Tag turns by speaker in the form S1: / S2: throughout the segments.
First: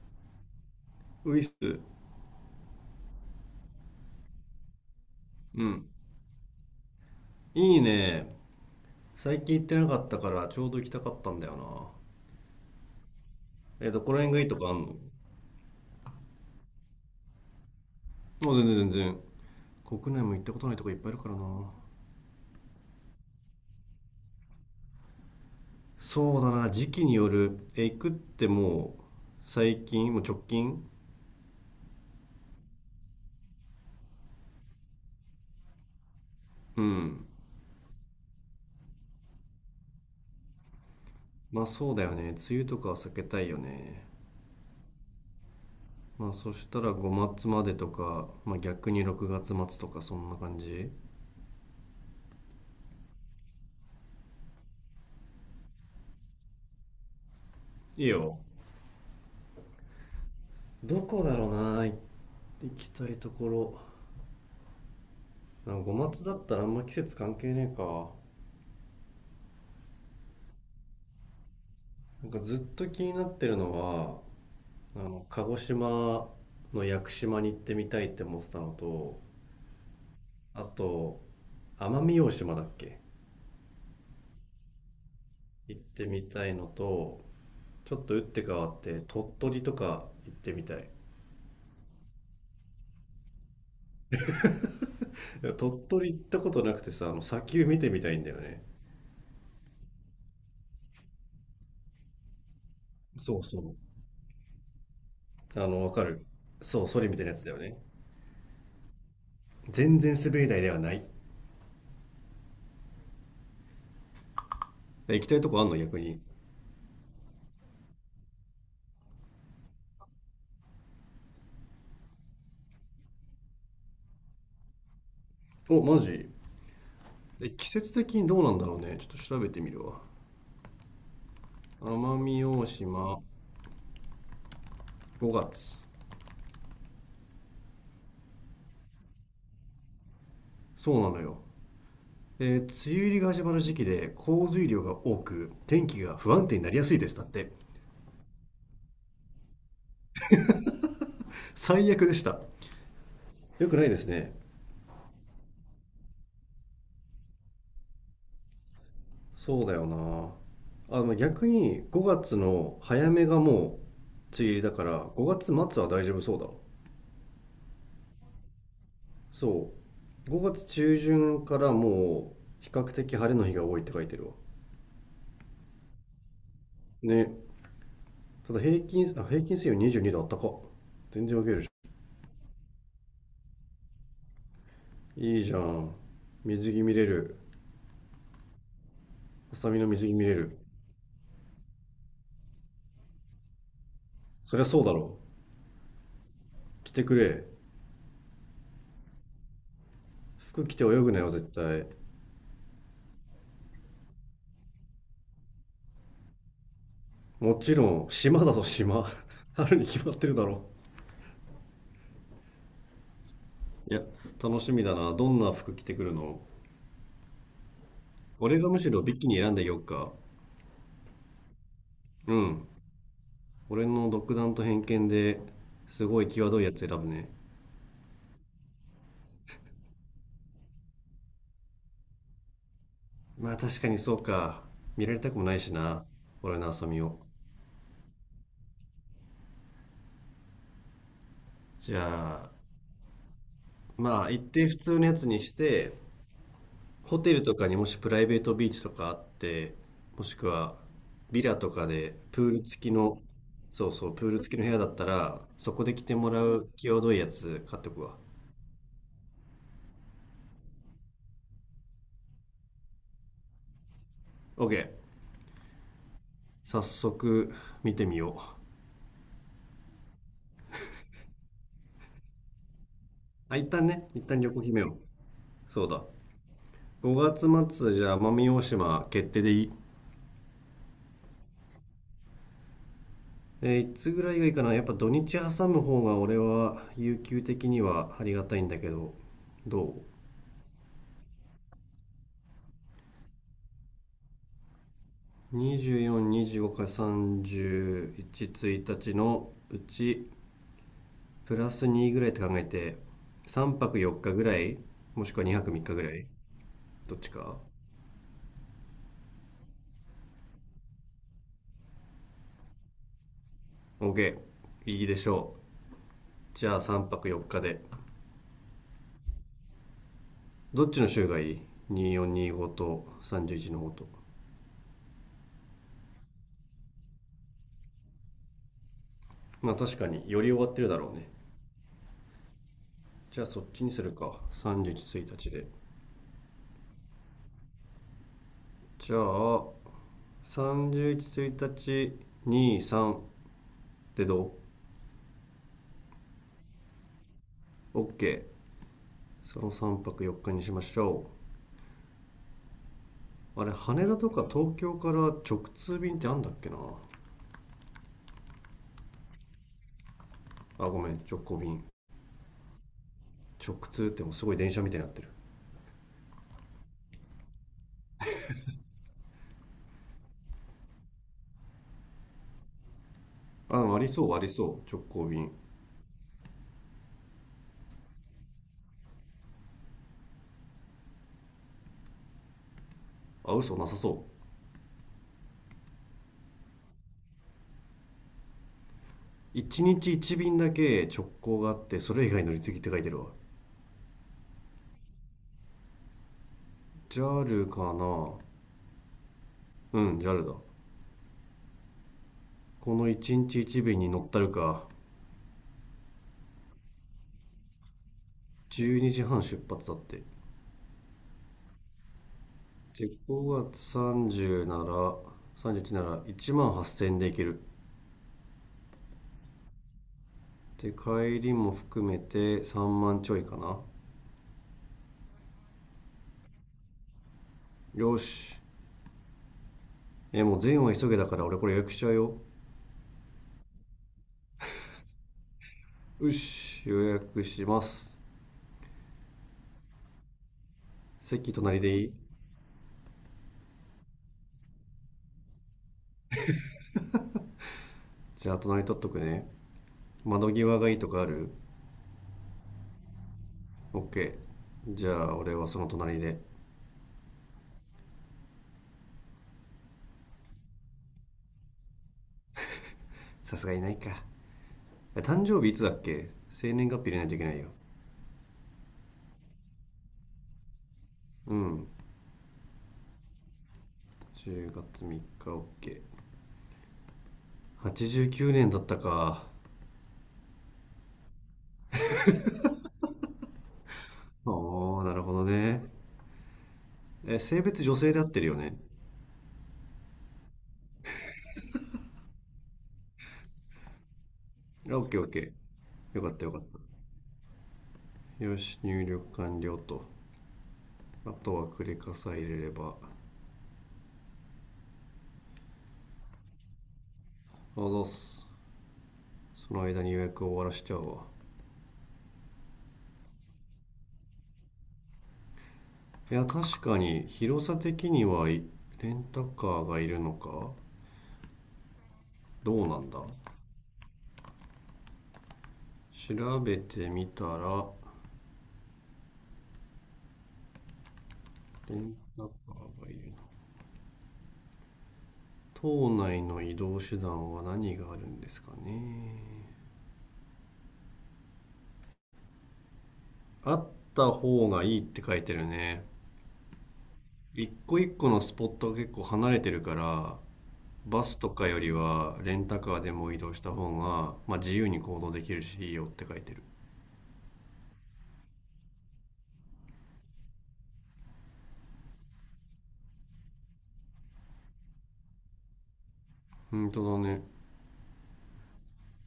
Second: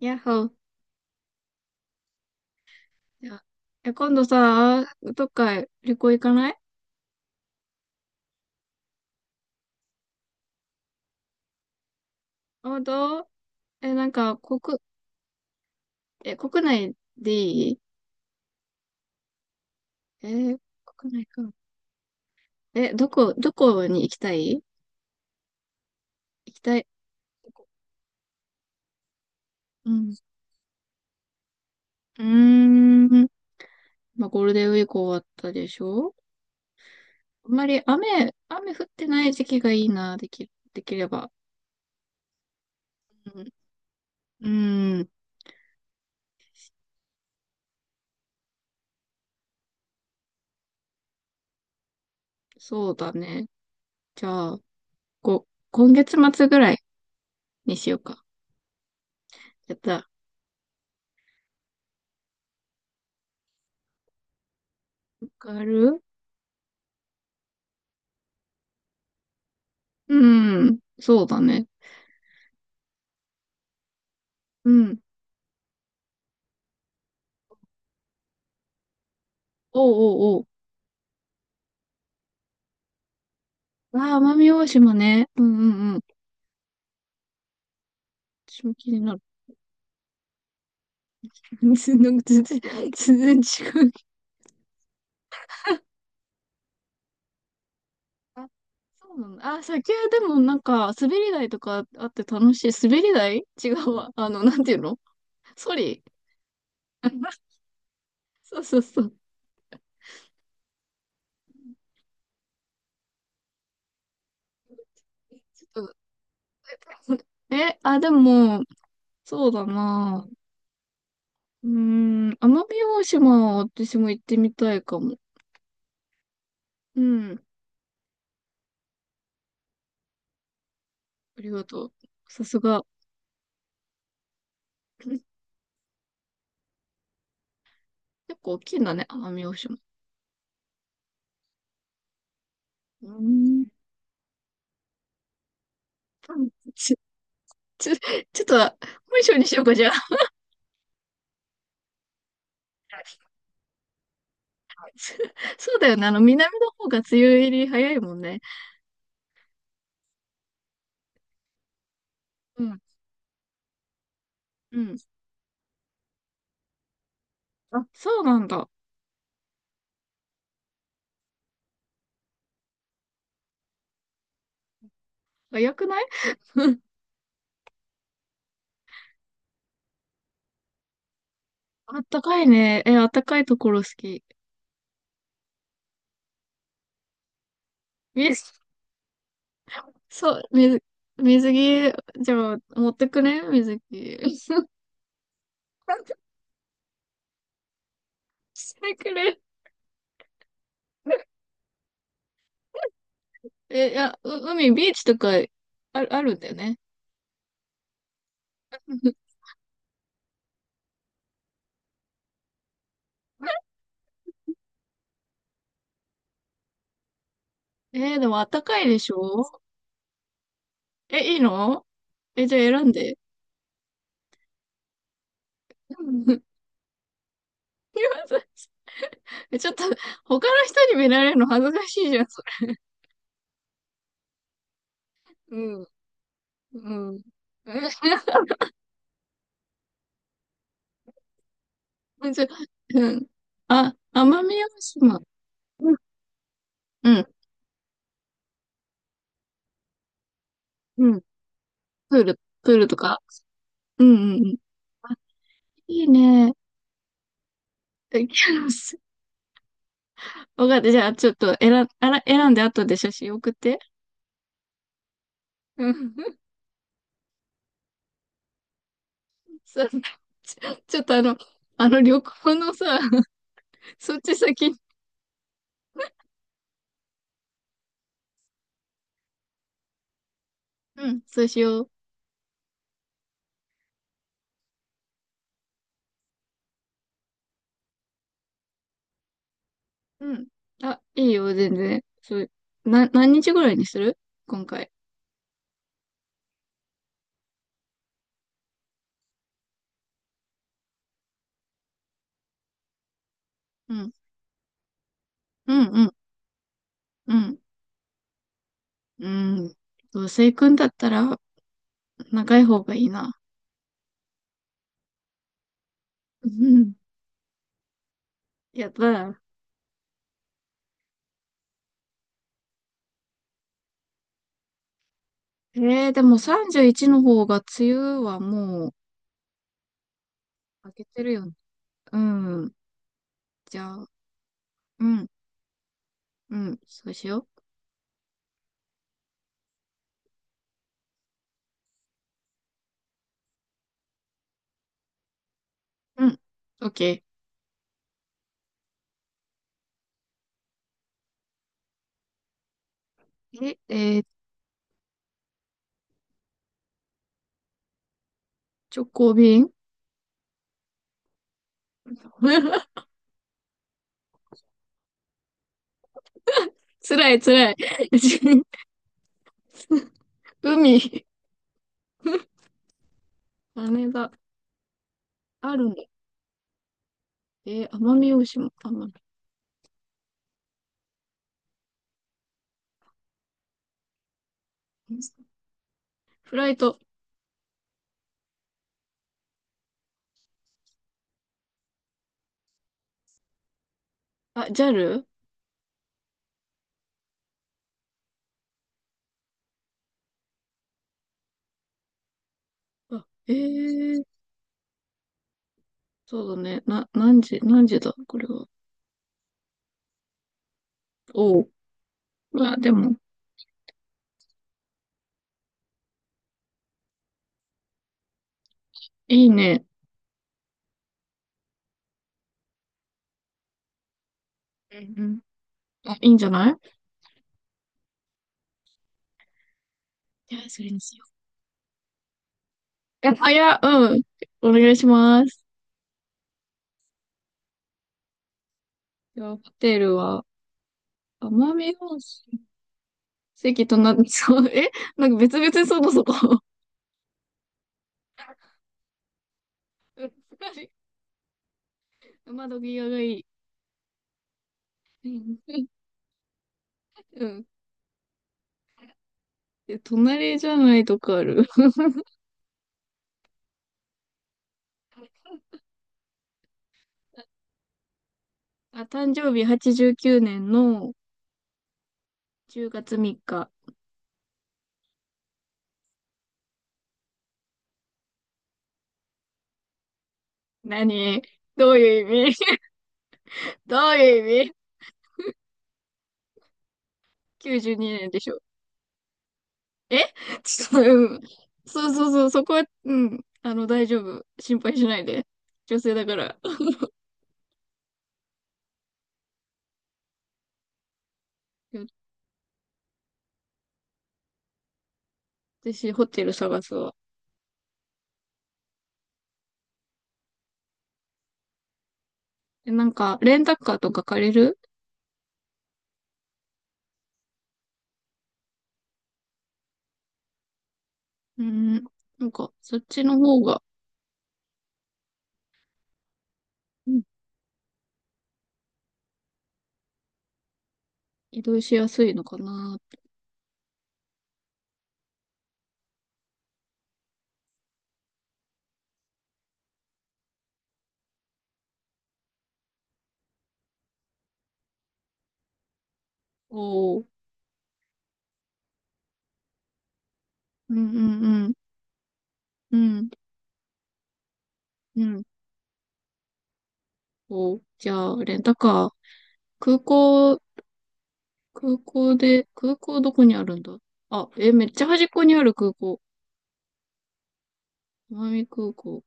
S1: やっほー。
S2: ウィス。
S1: じゃあ今度さ、どっ
S2: う
S1: か
S2: ん。
S1: 旅行行かない？
S2: いいね。最近行ってなかったからちょうど行きたかったんだよ
S1: どう？
S2: な。え、ど
S1: なん
S2: こら辺
S1: か、
S2: がいいとかあんの？
S1: 国内でいい？
S2: もう全然全然。国内
S1: え
S2: も行った
S1: ー
S2: ことないとこいっぱ
S1: 国
S2: いいる
S1: 内
S2: から
S1: か。
S2: な。
S1: え、どこ、どこに行きたい？
S2: そうだ
S1: 行き
S2: な、
S1: たい。
S2: 時期によ
S1: どこ？
S2: る。え、行くってもう最
S1: う
S2: 近、
S1: ん。
S2: もう直近。
S1: うーん。まあ、ゴールデンウィーク終わったでしょ？
S2: うん。
S1: あんまり雨降ってない時期がいいな、できれば。
S2: まあそうだよね。梅雨とかは避け
S1: う
S2: た
S1: ん。
S2: いよね。
S1: うん。
S2: まあそしたら5月までとか、まあ逆に6月末とかそんな感じ。
S1: そうだね。じゃあ、こ、今月末ぐらいにしよう
S2: いい
S1: か。
S2: よ。
S1: やった。わ
S2: どこだろうな、行きたいところ。
S1: か
S2: なんかご
S1: る。
S2: まつだったらあんま季節関係ねえか。
S1: うん。そうだね。
S2: なんかずっと気になってるのは、
S1: うん。
S2: 鹿児島の屋久島に行ってみたいって思ってたのと、
S1: おうおうお
S2: あと、奄美大島だっけ、
S1: う。ああ、奄美大島ね。うんう
S2: 行っ
S1: んうん。
S2: てみたいのと、ちょっと打って変
S1: 私
S2: わ
S1: も
S2: っ
S1: 気に
S2: て
S1: なる。
S2: 鳥取とか行ってみたい。
S1: なんか全然違う。
S2: いや鳥取行ったことなくてさ、砂丘見てみたいんだよ
S1: あ、
S2: ね。
S1: そうなんだ。あ、先はでもなんか、滑り台とかあって楽しい。滑り
S2: そう
S1: 台
S2: そ
S1: 違
S2: う。
S1: うわ。あの、なんていうの？ソ
S2: わ
S1: リ。
S2: かる。そう、ソリみたいなやつだ よね。
S1: そうそうそう。
S2: 全然滑り台ではない。行きたいとこあ
S1: ち
S2: んの
S1: ょっと、
S2: 逆に？
S1: あ、でも、そうだな。うーん、奄美大島は私も行ってみたいかも。
S2: お、マジ
S1: うん。
S2: で？季節的にどうなんだろうね。ちょっと調べてみるわ。
S1: ありがとう。
S2: 奄美
S1: さす
S2: 大
S1: が。
S2: 島5月。
S1: 結構大きいんだね、奄美大島。
S2: そうなのよ。梅
S1: う
S2: 雨入りが始まる
S1: ー
S2: 時
S1: ん。
S2: 期で降水量が多く、天気が不安定になりやす
S1: ち、
S2: いです。だって。
S1: ち、ちょっと、本性にしようか、じゃあ。
S2: 最悪でした。よくないですね。
S1: そそうだよね。あの、南の方が梅雨入り早いもんね。
S2: そうだよな。あ、でも逆に5月
S1: う
S2: の
S1: ん。
S2: 早めがもう梅雨入りだ
S1: う
S2: か
S1: ん。
S2: ら、5月末は大丈夫そうだ。
S1: あ、そうなんだ。
S2: そう。5月中旬からもう比較的晴れの日が多いって書いてるわ。
S1: 早くない？
S2: ね。ただ平均平均水温22度。あったか？全然分けるじ
S1: あったかいね。あったかいところ好き。
S2: ゃん。いいじゃん。水着見れる？
S1: 水、
S2: ハサミの水着見
S1: そ
S2: れ
S1: う、
S2: る？
S1: 水着、じゃあ、持ってくね水着。
S2: そりゃそうだろう。 着てくれ。
S1: してくれ。
S2: 服着て泳ぐなよ絶対。
S1: いや、海、ビーチとか、あるんだよね。
S2: もちろん島だぞ島。 春に決まってるだろ。いや、楽しみだな。どんな服着てくるの？
S1: でもあっ
S2: 俺
S1: た
S2: が
S1: か
S2: む
S1: い
S2: し
S1: で
S2: ろ
S1: し
S2: ビキニ選ん
S1: ょ？
S2: でよっか？
S1: いいの？
S2: う
S1: じゃ
S2: ん。
S1: あ選んで。
S2: 俺の独断と偏見で
S1: う
S2: すごい
S1: ん、い
S2: 際どいやつ選ぶね。
S1: やそれ。 ちょっと、他の人に見られるの恥ずかしいじゃん、それ。
S2: まあ確かにそうか。見られたくもないし
S1: うん。
S2: な、俺のハサミ
S1: う
S2: を。
S1: ん。
S2: じ
S1: え、ち
S2: ゃ
S1: ょ、
S2: あ、
S1: うん。あ、
S2: まあ、一
S1: 奄美
S2: 定普
S1: 大
S2: 通のや
S1: 島。
S2: つにし
S1: う
S2: て、
S1: ん。う
S2: ホ
S1: ん。
S2: テルとかにもしプライベートビーチとかあって、もしくは
S1: うん。
S2: ビラとかでプール
S1: プー
S2: 付
S1: ル
S2: き
S1: とか。
S2: の、そう
S1: うん
S2: そ
S1: う
S2: う、プール
S1: んう
S2: 付
S1: ん。
S2: きの部屋だった
S1: あ、
S2: ら、そこで着
S1: いい
S2: てもら
S1: ね。
S2: う際どいやつ買っておく わ。
S1: キャロス。わかった。じゃあ、ちょっとあら、選んで後で写真送って。
S2: OK。
S1: うん。
S2: 早速見てみよう。
S1: そう。ちょっとあの旅行のさ、
S2: あ、一旦ね、
S1: そっ
S2: 一
S1: ち
S2: 旦旅行
S1: 先
S2: 決
S1: に。
S2: めよう。そうだ。5月末じゃあ奄美大島決定でいい？
S1: うん、そうしよう。
S2: いつぐらいがいいかな。やっぱ土日挟む方が俺は有給的にはありがたいんだけど、どう？
S1: うん。あ、いいよ、全然。そう、何日ぐらいにする？今回。
S2: 24、25から31、1日のうちプラス2ぐらいって考えて、3
S1: う
S2: 泊
S1: ん。
S2: 4日ぐらい、もしくは2泊
S1: うん、
S2: 3日ぐ
S1: うん、
S2: らい、どっち
S1: う
S2: か。
S1: ん。うん。どうせ行くんだったら、長い方がいいな。
S2: OK、 いいでしょ
S1: う
S2: う。じゃあ
S1: ん。
S2: 3泊4日で。
S1: やった。
S2: どっちの週がいい？24、25と31の方と。
S1: えでも31の方が、梅雨はもう、
S2: まあ確かにより終わってる
S1: 明
S2: だ
S1: け
S2: ろう
S1: て
S2: ね。
S1: るよね。うん。
S2: じゃあそっ
S1: じ
S2: ち
S1: ゃ
S2: にす
S1: あ、
S2: るか、311
S1: うん、
S2: 日で。
S1: うん、そうしよ
S2: じゃあ31、1日23でど
S1: う。うん。オッケ
S2: う？ ?OK。 その3泊4日にしましょう。あ
S1: ー。
S2: れ、羽田とか東京から直通便ってあんだっけな。
S1: 直行便。
S2: あ、ごめん、直行便。 直通ってもうすごい電車みたいになってる。
S1: 辛い、辛い。海、
S2: あ、あり
S1: 羽
S2: そ
S1: 田、
S2: うありそう、直行便。
S1: あるんだ。奄美大島、奄美。
S2: あ、嘘、なさそ
S1: フライト、
S2: う。1日1便だけ直行があってそれ以外乗り継ぎって書いてるわ。
S1: あ、JAL？
S2: JAL かな。うん、 JAL だ。この
S1: あ、
S2: 1
S1: ええ
S2: 日1便に乗
S1: ー、
S2: ったるか。
S1: そうだね。な、何時、何時だ、これは。
S2: 12時半出発だって。
S1: おう。うわ、で
S2: で
S1: も、
S2: 5月30なら31なら1 8000円で行ける。
S1: いいね。
S2: で帰りも含めて3万ちょいかな。
S1: うんうん。あ、いいんじゃない？
S2: よし、
S1: じ
S2: も
S1: ゃ
S2: う
S1: あ、そ
S2: 全
S1: れ
S2: は
S1: に
S2: 急
S1: し
S2: げ
S1: よ
S2: だから俺これ予約しちゃうよ。
S1: う。あ、いや、うん。お願いします。
S2: よし、予約します。
S1: じゃあ、ホテルは、
S2: 席
S1: 奄
S2: 隣
S1: 美
S2: でいい？
S1: 大島。席とな、そう、なんか別々にそこそこ。
S2: じゃあ隣取っとくね。
S1: うん、
S2: 窓際がいいとかある？
S1: 窓際がいい。
S2: ?OK。 じゃ
S1: う
S2: あ俺はその
S1: ん
S2: 隣で。
S1: うん。で、隣じゃないとこある？
S2: さすがにないか。誕生日いつだっけ、生年月日入れないといけないよ。
S1: あ、誕生日89年の
S2: うん。
S1: 10月3日。
S2: 10月3日。 OK、89 年だったか？
S1: 何？どういう意味？ どういう意味？
S2: おお、なるほどね。え、性別女
S1: 92
S2: 性で合
S1: 年
S2: っ
S1: で
S2: てる
S1: し
S2: よ
S1: ょ？
S2: ね？
S1: えちょっと、うん。そうそうそう、そこは、うん。あの、大丈夫。心配しないで。女性
S2: OKOK。 よ
S1: だ
S2: か
S1: か
S2: ったよ
S1: ら。
S2: かった。よし、入力完了と。あとはクレ
S1: よ
S2: カさえ入れれば。
S1: 私、ホテル探すわ。
S2: あざっす。その間に予約を終わらしちゃうわ。
S1: なんか、レンタカーとか借りる？
S2: いや、確かに広さ的にはレンタカーがいるのか。
S1: うん。なんか、
S2: どう
S1: そ
S2: な
S1: っ
S2: んだ、
S1: ちの方が、
S2: 調べて
S1: うん、
S2: みたら、
S1: 移動し
S2: レ
S1: や
S2: ン
S1: すいの
S2: タカ
S1: かな。
S2: ーがいるな。島内の移動手段は何があるんですかね。あった方がいいって書いてるね。
S1: おー。
S2: 一個一個のスポットが結構離れてるから、
S1: うんうん
S2: バスとか
S1: うん。
S2: よりはレンタカ
S1: う
S2: ーで
S1: ん。
S2: も移動した方が、まあ、自由に行
S1: う
S2: 動
S1: ん。
S2: できるしいいよって書いてる。
S1: おー。じゃあ、レンタカー。空港空港で、空港どこにあるんだ？あ、めっちゃ端っこにある空港。
S2: 本当だね。
S1: 奄美空港。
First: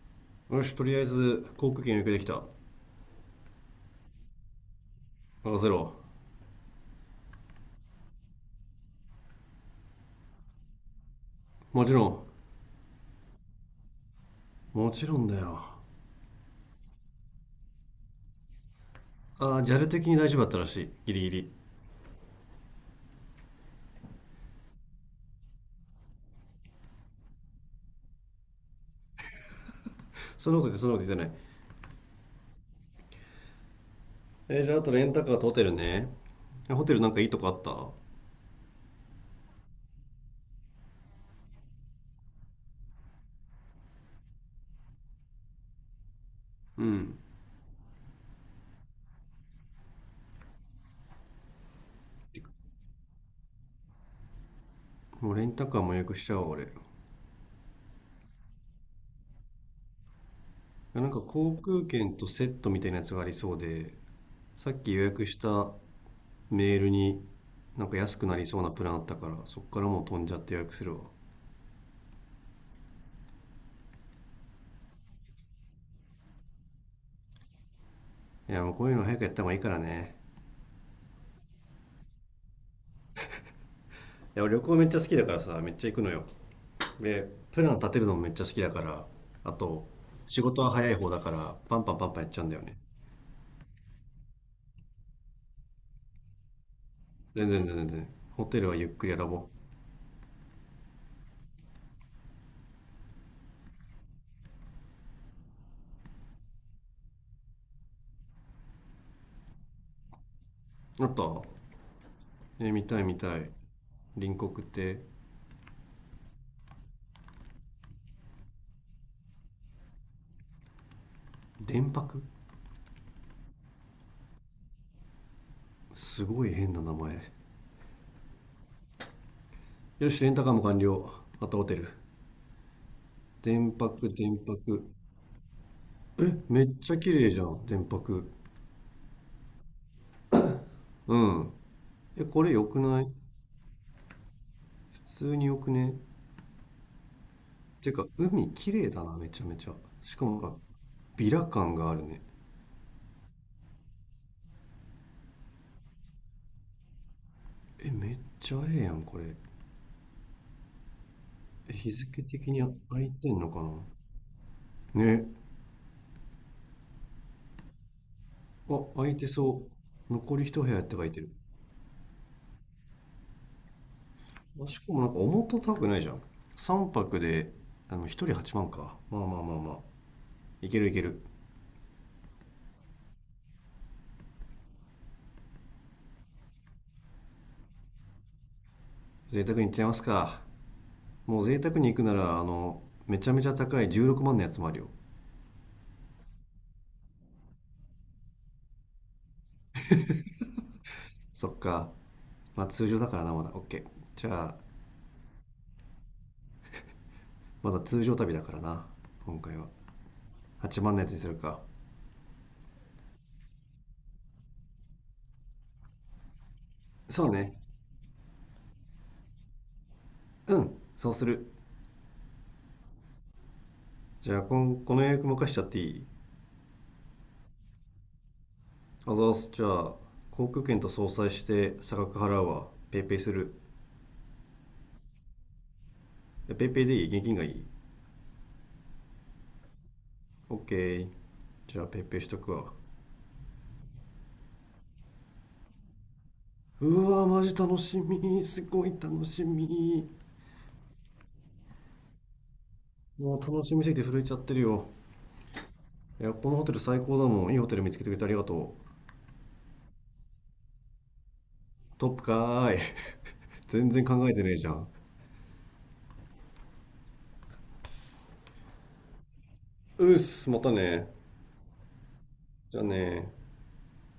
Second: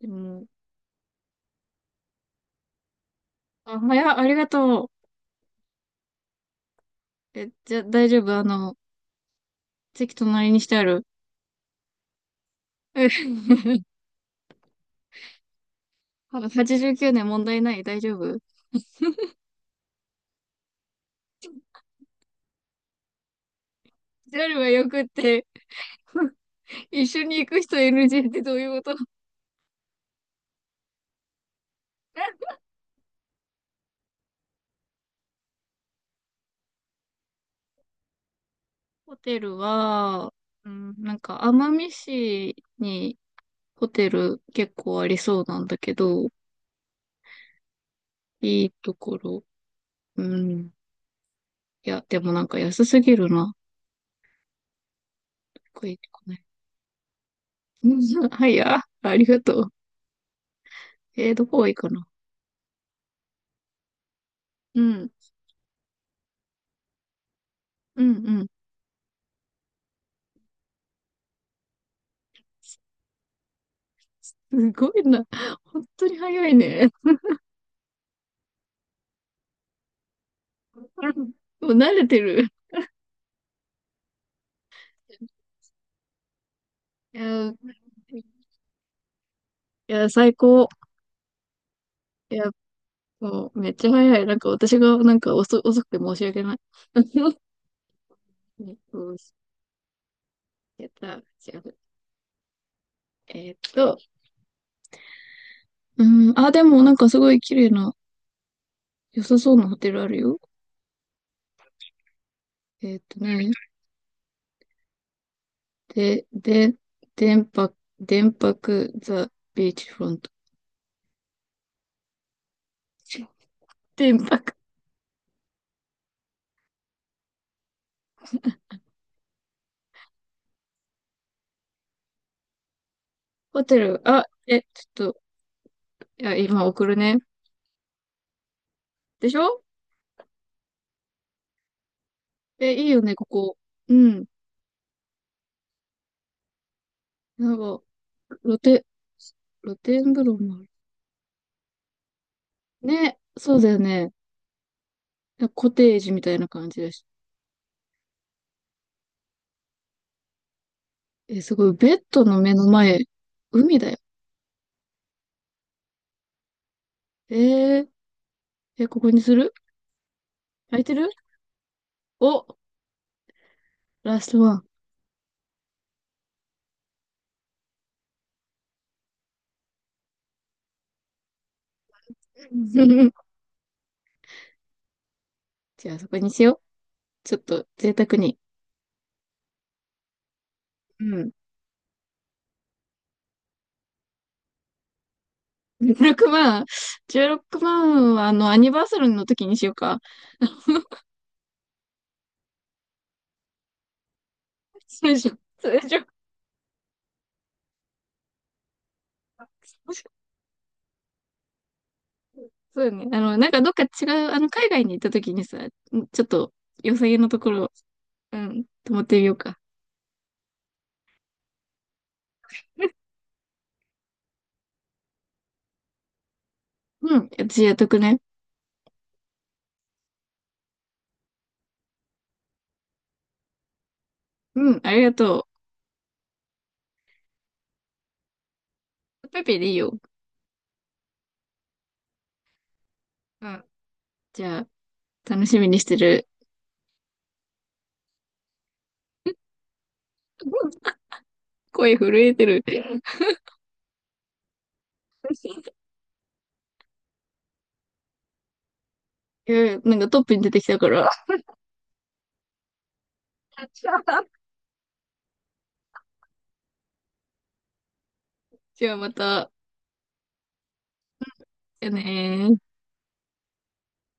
S1: でも、
S2: よし、とりあえず航空券予約できた。
S1: あ、早っ、ありがと
S2: 任せろ。
S1: う。じゃ、大丈夫？あの、席隣にしてある？
S2: もちろん。 もちろんだよ。
S1: 89年問題ない。大丈夫？
S2: ああ、ジャル的に大丈夫だったらしいギリギリ。
S1: JAL はよくって、一緒に行く人 NG ってどういうこと？
S2: そんなこと言って、そんなこと言ってない。じゃあ、あとレンタカーとホテルね。ホテルなんかいいとこあった？
S1: ホテルは、うん、なんか、奄美市にホテル結構ありそうなんだけど、
S2: うん。
S1: いいところ。うん。いや、でもなんか安すぎるな。
S2: もうレンタカー
S1: 低
S2: も
S1: い
S2: 予
S1: と
S2: 約
S1: こ
S2: しちゃ
S1: ね。
S2: おう俺。
S1: うん、はい、あ、ありがとう。
S2: なんか
S1: ど
S2: 航
S1: こがいい
S2: 空
S1: かな。
S2: 券とセットみたいなやつがありそうで、さっ
S1: う
S2: き予
S1: ん、
S2: 約したメールになんか
S1: う
S2: 安くなり
S1: ん、
S2: そうなプランあったからそっからもう飛んじゃって予約するわ。
S1: うん。すごいな。本当に早いね。
S2: いや、もうこういうの早くやった方がいいからね。
S1: うん、もう慣れてる。
S2: いや俺旅行めっちゃ好きだからさ、めっちゃ行くのよ。
S1: い
S2: で、
S1: や、
S2: プラン
S1: い
S2: 立てるのもめっちゃ好きだから、あと
S1: や、最
S2: 仕事
S1: 高。
S2: は早い方だからパンパンパンパンやっ
S1: い
S2: ちゃう
S1: や、
S2: んだよね。
S1: もう、めっちゃ早い。なんか、私が、なんか遅くて申し訳ない。よ
S2: 全然全然全然、ホテルはゆっくり選
S1: し、
S2: ぼう。
S1: やった。じゃあ、えーっと、うん、あ、でも、なんか、すごい綺麗な、良さそうなホテルあるよ。
S2: あと、え、見
S1: えー
S2: た
S1: っ
S2: い見
S1: と
S2: た
S1: ね、
S2: い。隣国って。
S1: で、電波、電波ザ・ビーチフロント。
S2: 電泊。
S1: 天白
S2: すごい変な名前。よしレンタカーも完了。あとホテル。
S1: ホ
S2: 電
S1: テル。
S2: 泊
S1: あ、
S2: 電泊。
S1: ちょっと、い
S2: え、
S1: や、今
S2: めっ
S1: 送
S2: ち
S1: る
S2: ゃ綺
S1: ね。
S2: 麗じゃん電泊。
S1: でしょ？
S2: うん。え、これ良く
S1: いいよ
S2: ない？
S1: ね、ここ。うん。
S2: 普通に良くね？
S1: なんか、
S2: てか、海
S1: 露
S2: 綺
S1: 天、
S2: 麗だな、めちゃめちゃ。
S1: 露天
S2: し
S1: 風
S2: か
S1: 呂
S2: もなん
S1: も
S2: か、
S1: ある。
S2: ビラ感があるね。
S1: ね、そうだよね。コテージみたいな感じだし。
S2: え、めっちゃええやん、これ。
S1: すごい。
S2: え、日
S1: ベッ
S2: 付
S1: ドの
S2: 的
S1: 目
S2: に
S1: の前、
S2: 空いてんのか？
S1: 海だよ。
S2: なね。
S1: えー、
S2: あ、
S1: ここ
S2: 空い
S1: に
S2: て
S1: する？
S2: そう。残り一部
S1: 空
S2: 屋っ
S1: いて
S2: て書
S1: る？
S2: いてる。
S1: お、ラストワン。
S2: あ、しかもなんか思った高くないじゃん。3泊で、1人8万か。まあまあまあまあ。いけるいける。
S1: じゃあ、そこにしよう。ちょっと、贅沢に。
S2: 贅沢に行っちゃいますか。
S1: うん。
S2: もう贅沢に行くなら、めちゃめちゃ高い16万のやつもあるよ。
S1: 16万。16万は、あの、アニバーサルの時にしようか。
S2: そっか。まあ通常だからな、まだ OK。 じゃあ、
S1: 通常、通常。
S2: まだ通常旅だからな今回は。 8万のやつにするか。
S1: そうよね。あの、なんかどっか違う、あの、海外に行った時にさ、ちょっと良さげ
S2: そ
S1: の
S2: う
S1: とこ
S2: ね。
S1: ろ、うん、泊まってみようか。
S2: うん、そうする。じゃあ、この予約任しちゃっていい？
S1: うん、私やっとくね。
S2: あざーす。じゃあ航空券と相殺して差額払うわ、ペイペイする。
S1: うん、ありがと
S2: え、ペイペイでいい？現金がいい？
S1: う。ペペでいいよ。
S2: OK。 じゃあペイペイしとくわ。
S1: うん、じゃあ、楽しみにしてる。
S2: うわー、マジ楽しみ、すごい楽しみ。
S1: うん、声震えてる。
S2: もう楽しみすぎて震えちゃってるよ。 いや、このホテル最高だもん。いいホテル見つけてくれてありがとう。
S1: うん、なんかトップに出てきたから。
S2: トップかーい。全然 考えてねえじゃん。
S1: じゃあまた、
S2: うっす、またね。
S1: やねー。
S2: じゃあね。